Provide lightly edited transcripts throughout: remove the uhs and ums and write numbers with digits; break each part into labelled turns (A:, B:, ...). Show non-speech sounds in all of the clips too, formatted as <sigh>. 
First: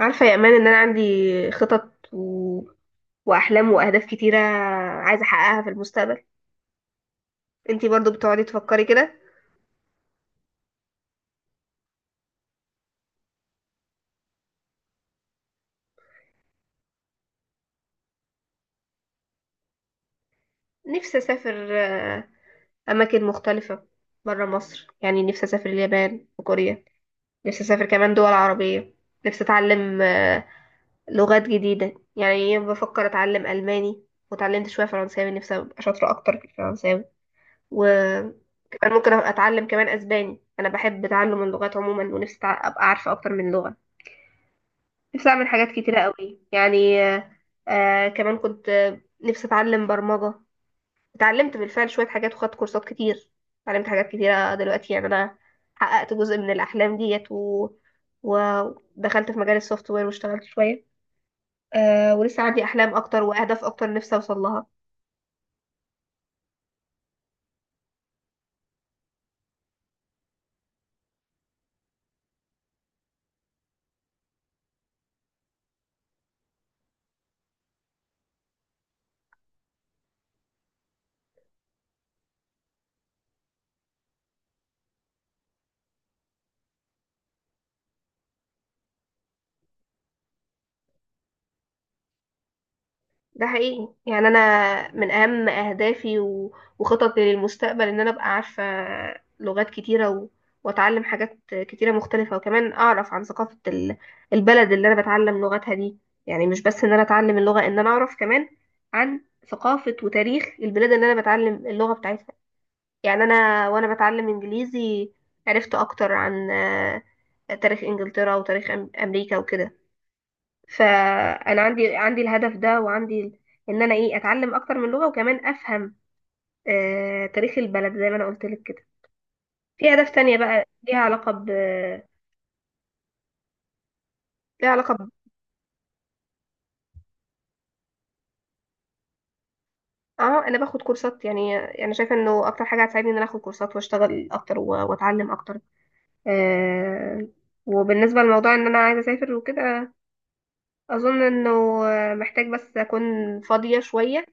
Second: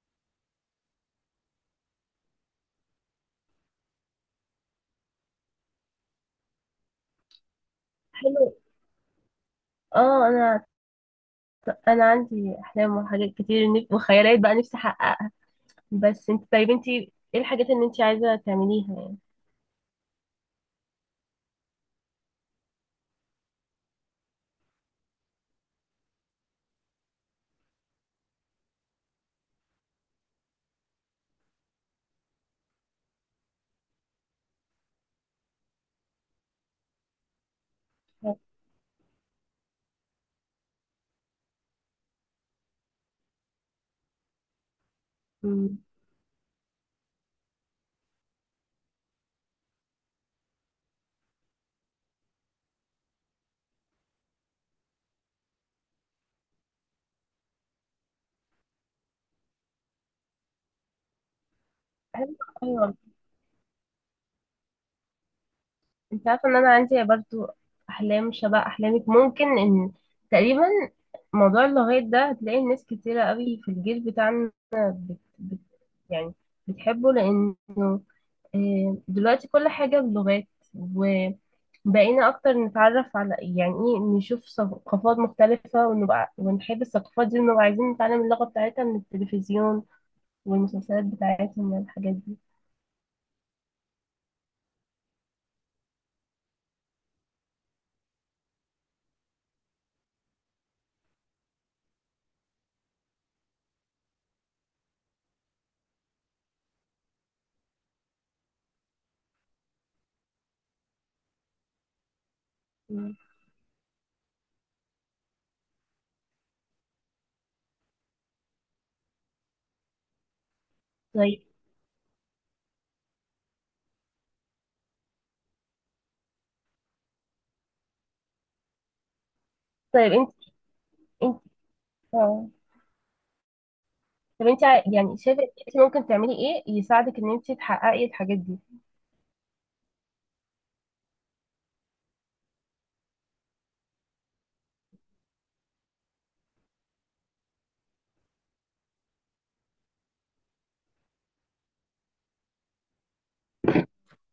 A: عارفة يا امان ان انا عندي خطط واحلام واهداف كتيرة عايزة احققها في المستقبل. انتي برضو بتقعدي
B: حلو.
A: تفكري كده؟
B: اه انا انا عندي احلام وحاجات كتير وخيالات بقى نفسي احققها. بس انت طيب، انت ايه الحاجات اللي انت عايزه تعمليها يعني؟
A: نفسي اسافر اماكن مختلفة برا مصر. يعني نفسي اسافر اليابان وكوريا، نفسي اسافر كمان دول عربية. نفسي اتعلم لغات جديدة، يعني بفكر اتعلم الماني، وتعلمت شوية فرنساوي نفسي ابقى شاطرة اكتر في الفرنساوي، وكمان ممكن اتعلم كمان اسباني. انا بحب تعلم اللغات عموما ونفسي ابقى عارفة اكتر من لغة. نفسي اعمل حاجات
B: أمم،
A: كتيرة قوي يعني كمان كنت نفسي اتعلم برمجة. اتعلمت بالفعل شوية حاجات وخدت كورسات كتير، اتعلمت حاجات كتيرة دلوقتي. يعني انا حققت جزء من الاحلام ديت ودخلت في مجال السوفت وير واشتغلت شوية.
B: حلو.
A: ولسه عندي
B: ايوه،
A: احلام اكتر واهداف اكتر نفسي اوصل لها.
B: انت عارفه ان انا عندي برضو احلام شبه احلامك، ممكن ان تقريبا. موضوع اللغات ده هتلاقي ناس كتيره قوي في الجيل بتاعنا يعني بتحبه لانه دلوقتي كل حاجه بلغات. بقينا اكتر نتعرف على يعني ايه، نشوف ثقافات مختلفة ونبقى ونحب الثقافات دي ونبقى عايزين نتعلم اللغة بتاعتها من التلفزيون والمسلسلات بتاعتهم والحاجات دي.
A: ده حقيقي، يعني انا من اهم اهدافي وخططي للمستقبل ان انا ابقى عارفه لغات كتيره واتعلم حاجات كتيره مختلفه، وكمان اعرف عن ثقافه البلد اللي انا بتعلم لغتها دي. يعني مش بس ان انا اتعلم اللغه، ان انا اعرف كمان عن ثقافه وتاريخ البلاد اللي انا بتعلم اللغه بتاعتها.
B: مم.
A: يعني انا وانا بتعلم انجليزي عرفت اكتر عن تاريخ انجلترا وتاريخ امريكا وكده.
B: طيب،
A: فانا عندي الهدف ده وعندي ان انا ايه اتعلم اكتر من لغه، وكمان افهم تاريخ البلد زي ما انا قلت لك كده. في اهداف
B: طيب. انت
A: تانية بقى ليها علاقه
B: انت
A: ب
B: اه طب انت
A: ليها
B: ع-
A: علاقه ب...
B: يعني شايفة انت ممكن تعملي ايه يساعدك ان انت تحققي الحاجات دي؟
A: اه انا باخد كورسات. يعني انا شايفه انه اكتر حاجه هتساعدني ان انا اخد كورسات واشتغل اكتر واتعلم اكتر. آه وبالنسبه لموضوع ان انا عايزه اسافر وكده، اظن انه محتاج بس اكون فاضيه شويه،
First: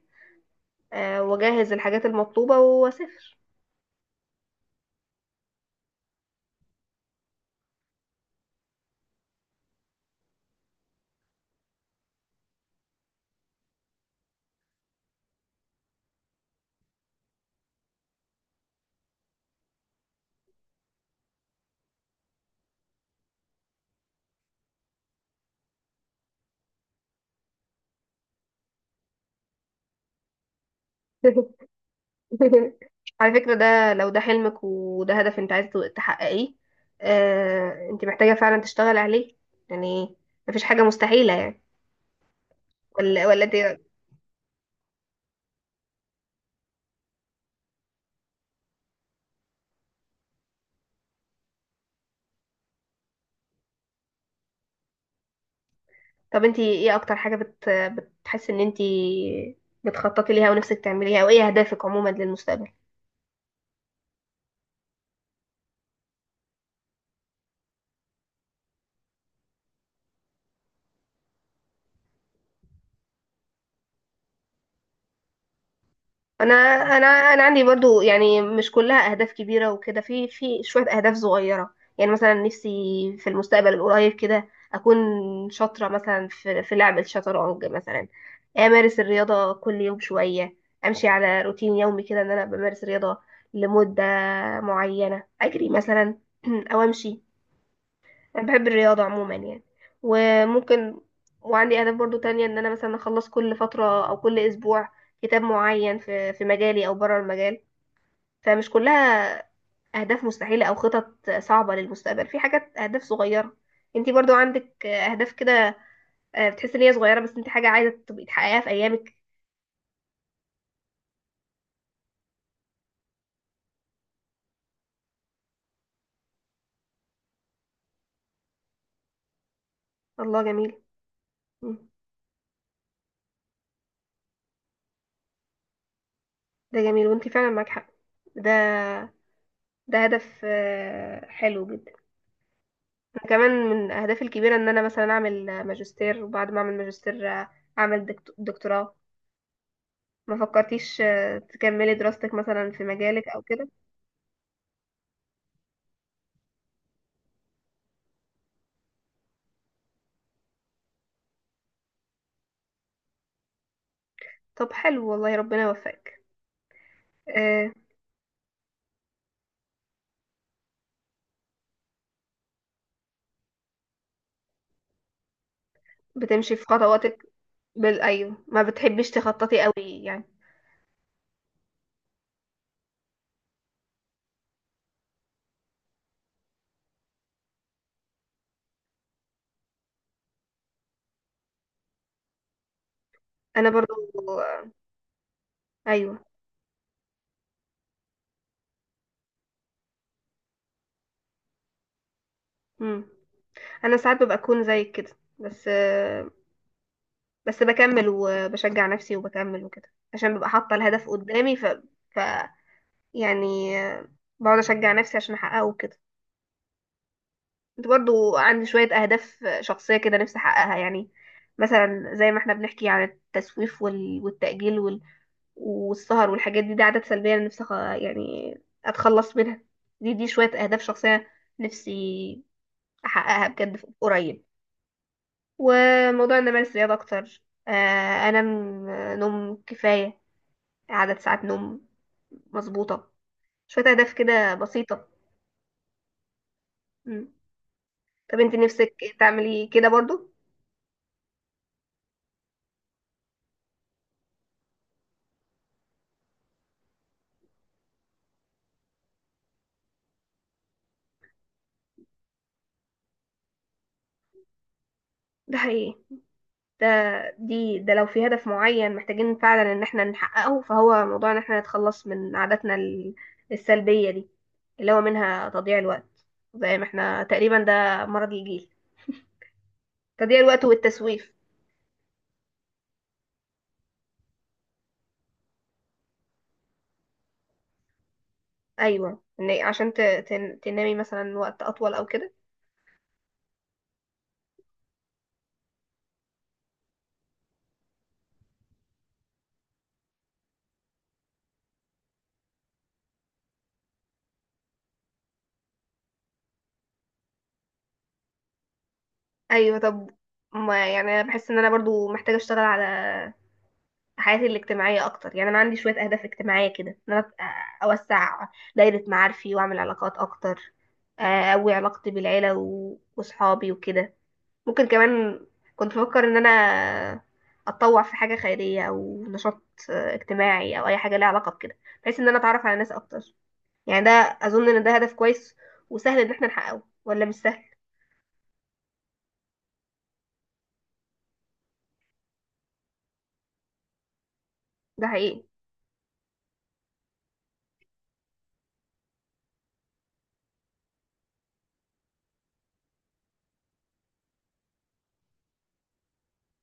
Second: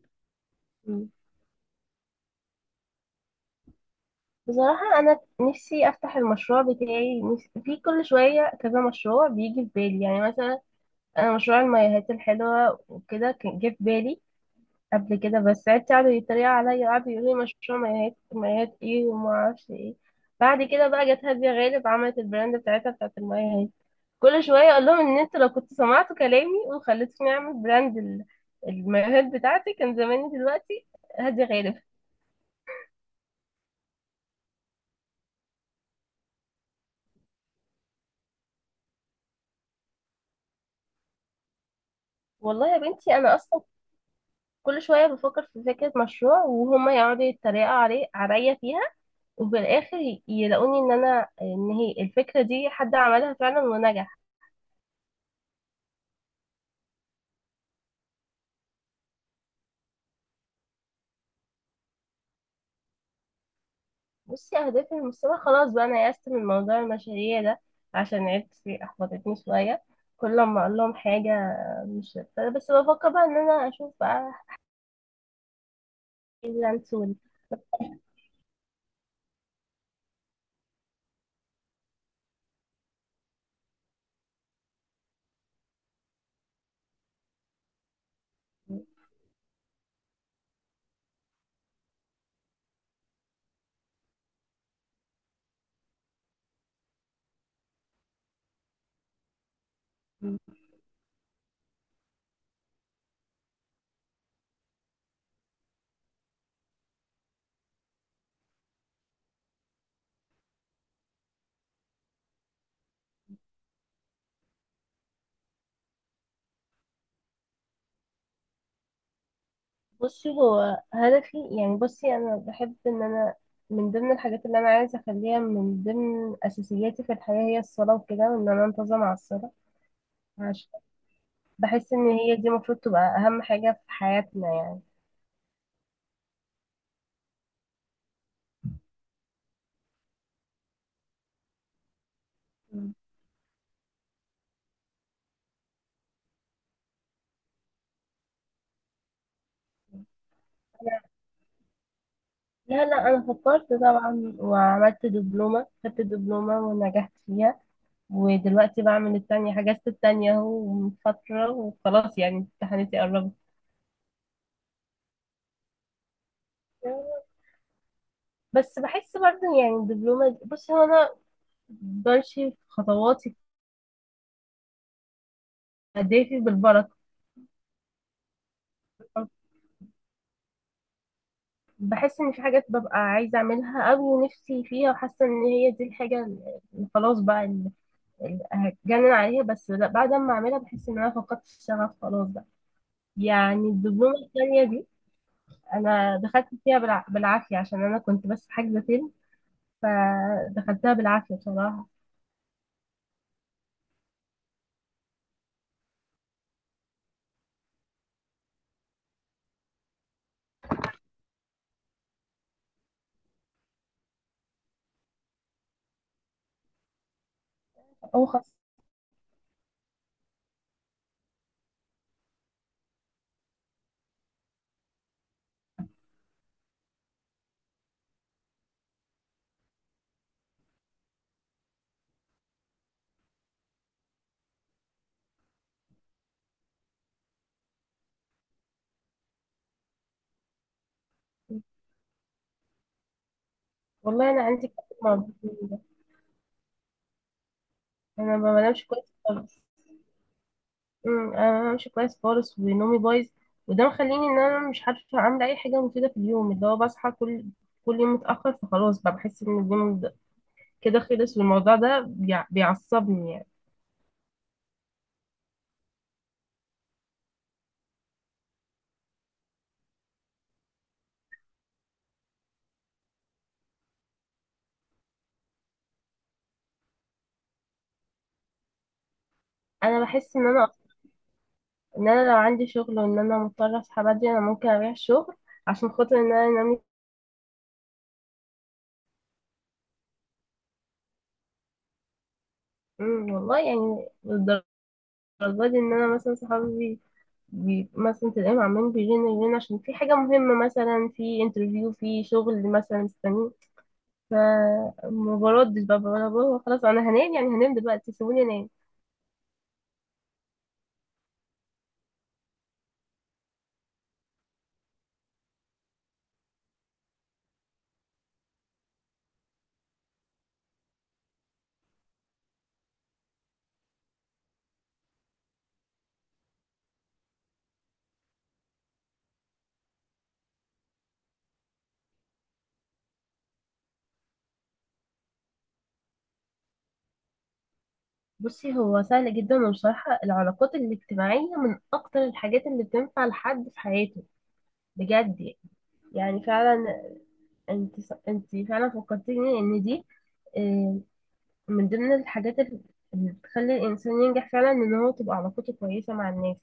B: مم.
A: واجهز الحاجات المطلوبه واسافر.
B: بصراحة، أنا نفسي أفتح المشروع بتاعي. نفسي في كل شوية كذا مشروع بيجي في بالي، يعني مثلا أنا مشروع المايوهات الحلوة وكده كان جه في بالي قبل كده. بس عيلتي قعدوا يتريقوا عليا، قعدوا يقولوا لي مشروع مايهات مايهات ايه وما اعرفش ايه. بعد كده بقى جت هادية غالب عملت البراند بتاعتها بتاعت المايهات. كل شوية اقول لهم ان انتوا لو كنتوا سمعتوا كلامي وخليتوني اعمل براند المايوهات بتاعتي كان زماني دلوقتي هادية غالب.
A: <laughs> <laughs> على فكرة، ده لو ده حلمك وده هدف انت عايزة تحققيه، انت محتاجة فعلا تشتغل عليه. يعني مفيش حاجة مستحيلة يعني.
B: والله يا بنتي،
A: ولا
B: انا
A: ولا
B: اصلا
A: انت؟
B: كل شوية بفكر في فكرة مشروع وهما يقعدوا يتريقوا عليا فيها. وفي الاخر يلاقوني ان هي الفكرة دي حد عملها فعلا ونجح.
A: طب انت ايه اكتر حاجة بتحس ان انت بتخططي ليها ونفسك تعمليها، او ايه اهدافك عموما للمستقبل؟
B: بصي، أهدافي المستقبل خلاص بقى أنا يأست من موضوع المشاريع ده، عشان عيلتي أحبطتني شوية. كل ما أقول لهم حاجة مش بس بفكر بقى إن أنا أشوف بقى
A: انا
B: فريلانس
A: انا انا عندي برضو، يعني مش كلها اهداف كبيره وكده، في شويه اهداف صغيره. يعني مثلا نفسي في المستقبل القريب كده اكون شاطره مثلا في لعب الشطرنج مثلا، امارس الرياضه كل يوم شويه، امشي على روتين يومي كده ان انا بمارس رياضه لمده معينه، اجري مثلا <clears throat> او امشي. انا بحب الرياضة عموما يعني. وممكن، وعندي اهداف برضو تانية ان انا مثلا اخلص كل فترة او كل اسبوع كتاب معين في مجالي او بره المجال. فمش كلها اهداف مستحيلة او خطط صعبة للمستقبل، في حاجات اهداف صغيرة. انتي برضو عندك اهداف كده، بتحسي ان هي صغيرة بس انت حاجة عايزة تبقي تحققيها في ايامك؟
B: بصي، هو هدفي يعني. بصي، أنا بحب إن أنا من ضمن الحاجات اللي أنا عايزة أخليها من ضمن أساسياتي في الحياة هي الصلاة وكده، وإن أنا أنتظم على الصلاة،
A: الله
B: عشان
A: جميل. مم.
B: بحس إن هي دي المفروض تبقى أهم حاجة في حياتنا
A: ده جميل وانتي فعلا معاك حق. ده ده هدف حلو جدا.
B: يعني.
A: كمان من اهدافي الكبيره ان انا مثلا اعمل ماجستير، وبعد ما اعمل ماجستير اعمل دكتوراه. ما فكرتيش تكملي دراستك مثلا في
B: لا، لا، انا
A: مجالك او كده؟
B: فكرت طبعا وعملت دبلومه، خدت دبلومه ونجحت فيها. ودلوقتي بعمل التانية، حجزت التانية اهو من فتره، وخلاص يعني امتحاناتي قربت.
A: طب حلو والله، ربنا يوفقك. آه،
B: بس بحس برضه يعني الدبلومه بصي، هو انا بمشي في خطواتي، اهدافي
A: بتمشي في
B: بالبركه.
A: خطواتك، بال ايوه ما بتحبيش تخططي قوي يعني.
B: بحس ان في حاجات ببقى عايزه اعملها قوي نفسي فيها، وحاسه ان هي دي الحاجه اللي خلاص بقى، اللي هتجنن عليها. بس لا، بعد ما اعملها بحس ان انا فقدت الشغف خلاص بقى. يعني
A: انا برضو.
B: الدبلومه الثانيه دي انا
A: ايوه.
B: دخلت فيها بالعافيه عشان انا كنت بس حاجزه فيلم، فدخلتها بالعافيه بصراحه.
A: مم. انا ساعات ببقى اكون زيك كده، بس بس بكمل وبشجع نفسي وبكمل وكده عشان ببقى حاطه الهدف قدامي، ف... يعني بقعد اشجع نفسي عشان احققه كده. كنت
B: او
A: برضو
B: خلاص.
A: عندي شوية أهداف شخصية كده نفسي أحققها. يعني مثلا زي ما احنا بنحكي عن التسويف والتأجيل والسهر والحاجات دي، دي عادات سلبية أنا نفسي يعني أتخلص منها. دي شوية أهداف شخصية نفسي أحققها بجد قريب، وموضوع إن أمارس رياضة أكتر، آه، أنام نوم كفاية، عدد ساعات نوم مظبوطة. شوية أهداف
B: والله انا
A: كده
B: عندي كتر
A: بسيطة.
B: موضوع ده،
A: مم.
B: انا
A: طب
B: ما
A: انت
B: بنامش
A: نفسك
B: كويس خالص.
A: تعملي كده برضو؟
B: انا ما بنامش كويس خالص ونومي بايظ، وده مخليني ان انا مش عارفه اعمل اي حاجه مفيده في اليوم. اللي هو بصحى كل يوم متاخر، فخلاص بقى بحس ان اليوم كده خلص، والموضوع ده بيعصبني يعني.
A: ده حقيقي. ده ده لو في هدف معين محتاجين فعلا ان احنا نحققه، فهو موضوع ان احنا نتخلص من عاداتنا السلبية دي، اللي هو منها تضييع الوقت. زي ما احنا تقريبا ده مرض الجيل،
B: انا بحس
A: تضييع
B: ان
A: الوقت
B: انا
A: والتسويف.
B: ان انا لو عندي شغل وان انا مضطره اصحى بدري، انا ممكن اريح الشغل عشان خاطر ان انا انام.
A: ايوه إن عشان تنامي مثلا وقت اطول او كده.
B: والله يعني للدرجة دي ان انا مثلا صحابي بي مثلا تلاقيهم عمالين يجينا عشان في حاجة مهمة مثلا في انترفيو في شغل مثلا مستنيه. فما بردش بقى، بقول بابا خلاص انا هنام، يعني هنام دلوقتي، سيبوني انام.
A: ايوه، طب ما يعني انا بحس ان انا برضو محتاجة اشتغل على حياتي الاجتماعية أكتر. يعني أنا عندي شوية أهداف اجتماعية كده، إن أنا أوسع دايرة معارفي وأعمل علاقات أكتر، أقوي علاقتي بالعيلة وصحابي وكده. ممكن كمان كنت بفكر إن أنا أتطوع في حاجة خيرية أو نشاط اجتماعي، أو أي حاجة ليها علاقة بكده، بحيث إن أنا أتعرف على ناس أكتر. يعني ده، أظن إن ده هدف كويس. وسهل إن احنا نحققه ولا مش سهل؟
B: بصي، هو سهل جدا، وبصراحة العلاقات الاجتماعية من اكتر الحاجات اللي بتنفع لحد في حياته،
A: ده
B: بجد
A: حقيقي.
B: يعني فعلا. انت انت فعلا فكرتيني ان دي آه، من ضمن الحاجات اللي بتخلي الإنسان ينجح فعلا، إن هو تبقى علاقته كويسة مع الناس،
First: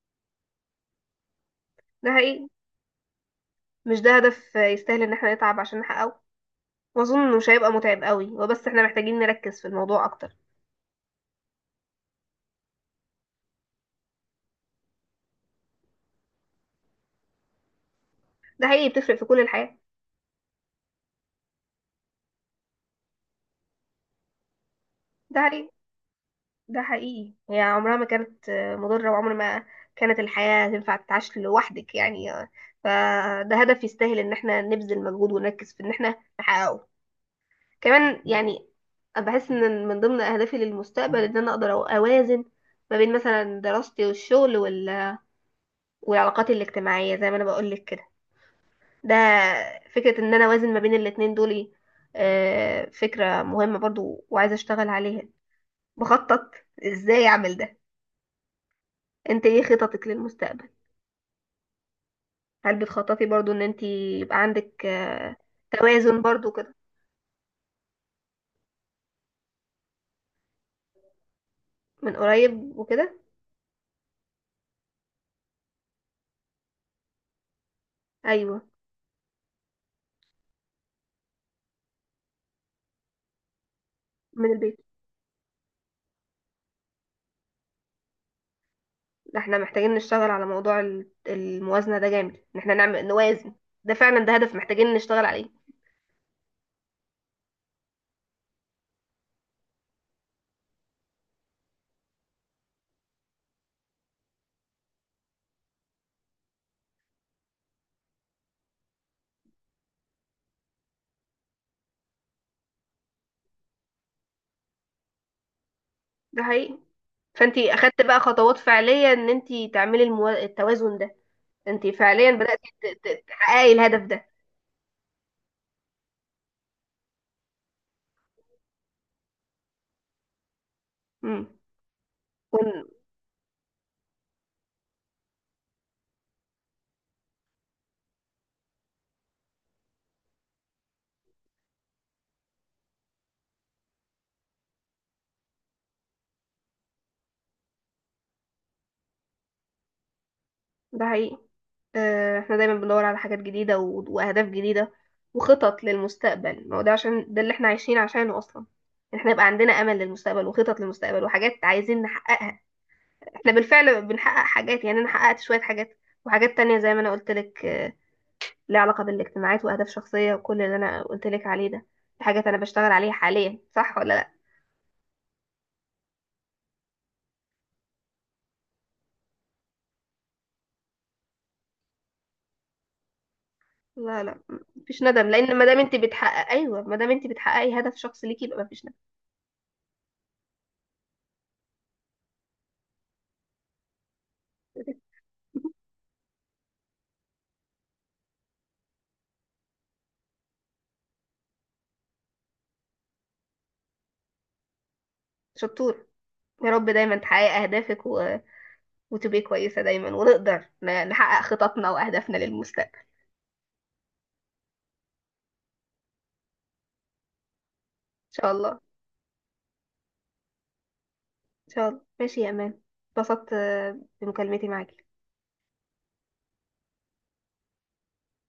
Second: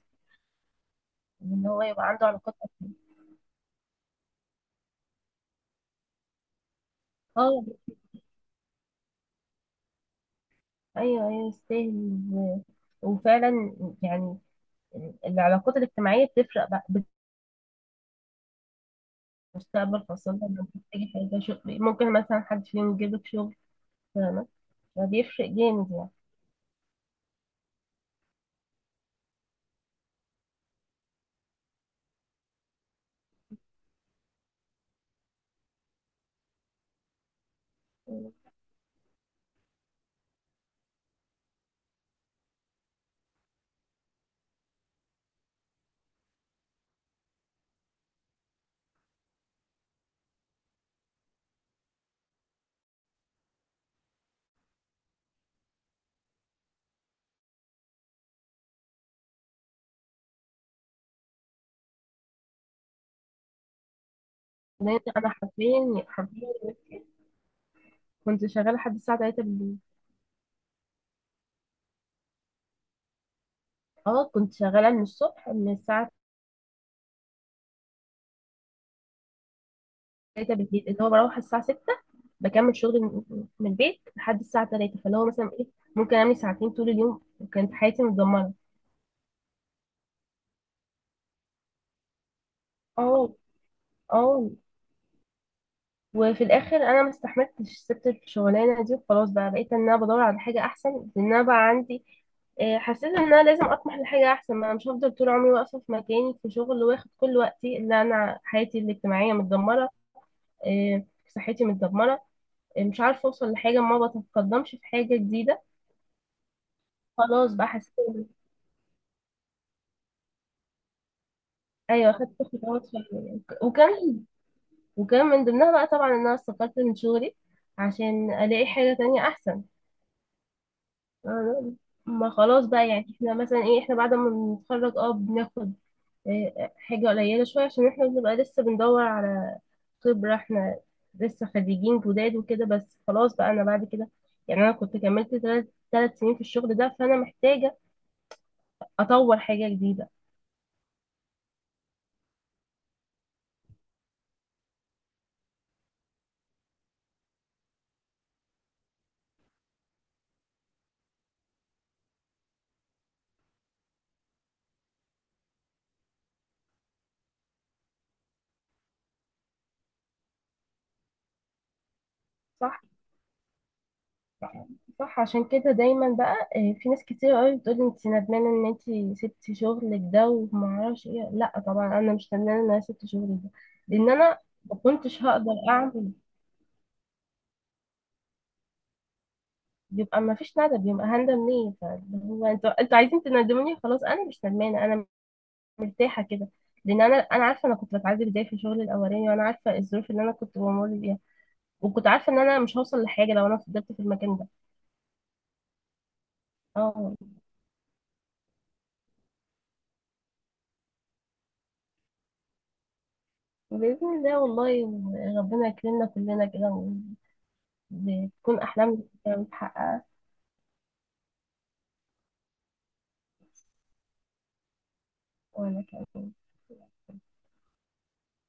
B: إن هو يبقى
A: ده
B: عنده
A: حقيقي،
B: علاقات.
A: مش ده هدف يستاهل إن احنا نتعب عشان نحققه؟ ما اظن مش
B: اه،
A: هيبقى متعب قوي هو، بس احنا محتاجين نركز في الموضوع اكتر.
B: أيوه، أيوه، يستاهل وفعلا يعني العلاقات الاجتماعية بتفرق بقى
A: ده حقيقي، بتفرق في كل الحياة.
B: بالمستقبل، خاصة لما بتحتاجي حاجة شغل ممكن مثلا حد فيهم يجيبلك شغل، فاهمة؟
A: ده
B: فبيفرق
A: حقيقي،
B: جامد يعني.
A: ده حقيقي. هي عمرها ما كانت مضرة، وعمر ما كانت الحياة تنفع تتعاش لوحدك يعني، فده هدف يستاهل ان احنا نبذل مجهود ونركز في ان احنا نحققه. كمان يعني أنا بحس ان من ضمن اهدافي للمستقبل ان انا اقدر اوازن ما بين مثلا دراستي والشغل والعلاقات الاجتماعية زي ما انا بقول لك كده. ده فكرة ان انا اوازن ما بين الاتنين دول إيه؟ فكرة مهمة برضو وعايزة اشتغل عليها. بخطط ازاي اعمل ده. انت ايه خططك للمستقبل؟ هل بتخططي برضو ان انت يبقى عندك
B: لأن أنا حرفيا
A: توازن
B: حرفيا
A: برضو كده
B: دلوقتي كنت شغالة لحد الساعة 3 بالليل.
A: من قريب وكده؟
B: اه كنت شغالة من الصبح، من الساعة
A: ايوه
B: 3 بالليل اللي هو بروح الساعة 6، بكمل شغلي من البيت لحد
A: من
B: الساعة
A: البيت.
B: 3، فاللي هو مثلا ايه ممكن أعمل ساعتين طول اليوم، وكانت حياتي متدمرة.
A: ده احنا محتاجين نشتغل على موضوع الموازنة ده جامد، ان احنا نعمل
B: اه،
A: نوازن. ده فعلا ده
B: اه،
A: هدف محتاجين نشتغل عليه.
B: وفي الآخر أنا ما استحملتش، سبت الشغلانة دي، وخلاص بقى بقيت إن أنا بدور على حاجة أحسن. لأن أنا بقى عندي، حسيت إن أنا لازم أطمح لحاجة أحسن، ما أنا مش هفضل طول عمري واقفة في مكاني في شغل واخد كل وقتي، اللي أنا حياتي الاجتماعية متدمرة، صحتي متدمرة، مش عارفة أوصل لحاجة، ما بتقدمش في حاجة جديدة.
A: ده حقيقي.
B: خلاص
A: فانت
B: بقى
A: اخدت بقى
B: حسيت.
A: خطوات فعلية ان انت تعملي التوازن ده. انت
B: ايوه
A: فعليا
B: خدت
A: بدأتي
B: خطوات فعلا،
A: تحققي الهدف
B: وكان
A: ده.
B: وكان من ضمنها بقى طبعا ان انا استقلت من شغلي عشان الاقي حاجه تانية احسن.
A: امم،
B: أنا- ما خلاص
A: ون-
B: بقى، يعني احنا مثلا ايه، احنا بعد ما بنتخرج بناخد إيه، حاجه قليله شويه عشان احنا بنبقى لسه بندور على خبره، احنا لسه خريجين جداد وكده، بس خلاص بقى انا بعد كده يعني انا كنت كملت ثلاث سنين في الشغل ده، فانا محتاجه اطور حاجه جديده.
A: ده حقيقي. احنا دايما بندور على حاجات جديدة وأهداف جديدة وخطط للمستقبل. ما هو ده عشان ده اللي احنا عايشين عشانه أصلا، إن احنا يبقى عندنا أمل للمستقبل وخطط للمستقبل وحاجات عايزين نحققها. احنا بالفعل بنحقق حاجات، يعني أنا حققت شوية حاجات، وحاجات تانية زي ما أنا قلت لك ليها علاقة بالاجتماعات وأهداف شخصية وكل اللي أنا قلت لك عليه ده. دي حاجات أنا
B: صح.
A: بشتغل عليها حاليا، صح ولا؟
B: صح عشان كده دايما بقى في ناس كتير قوي بتقول انت ندمانه ان انت سبتي شغلك ده وما اعرفش ايه. لا طبعا انا مش ندمانه ان انا سبت شغلي ده، لان
A: لا لا،
B: انا ما
A: مفيش
B: كنتش
A: ندم
B: هقدر
A: لان ما دام انت
B: اعمل.
A: بتحقق، ايوه ما دام انت بتحققي هدف شخص ليكي يبقى مفيش ندم.
B: بيبقى ما فيش ندم. بيبقى هندم ليه؟ فاللي هو انتوا عايزين تندموني خلاص. انا مش ندمانه، انا مرتاحه كده. لان انا عارفه انا كنت بتعذب ازاي في شغلي الاولاني، وانا عارفه الظروف اللي انا كنت بمر بيها، وكنت عارفه ان انا مش هوصل لحاجه لو انا فضلت في المكان ده.
A: <laughs> شطور. يا رب
B: اه،
A: دايما تحققي اهدافك وتبقي كويسه دايما، ونقدر نحقق خططنا واهدافنا للمستقبل.
B: باذن الله. والله ربنا يكرمنا كلنا كده،
A: ان شاء
B: بتكون
A: الله، ان
B: أحلامي كده متحققة.
A: شاء الله. ماشي يا امان، اتبسطت بمكالمتي معاكي.
B: وأنا كمان.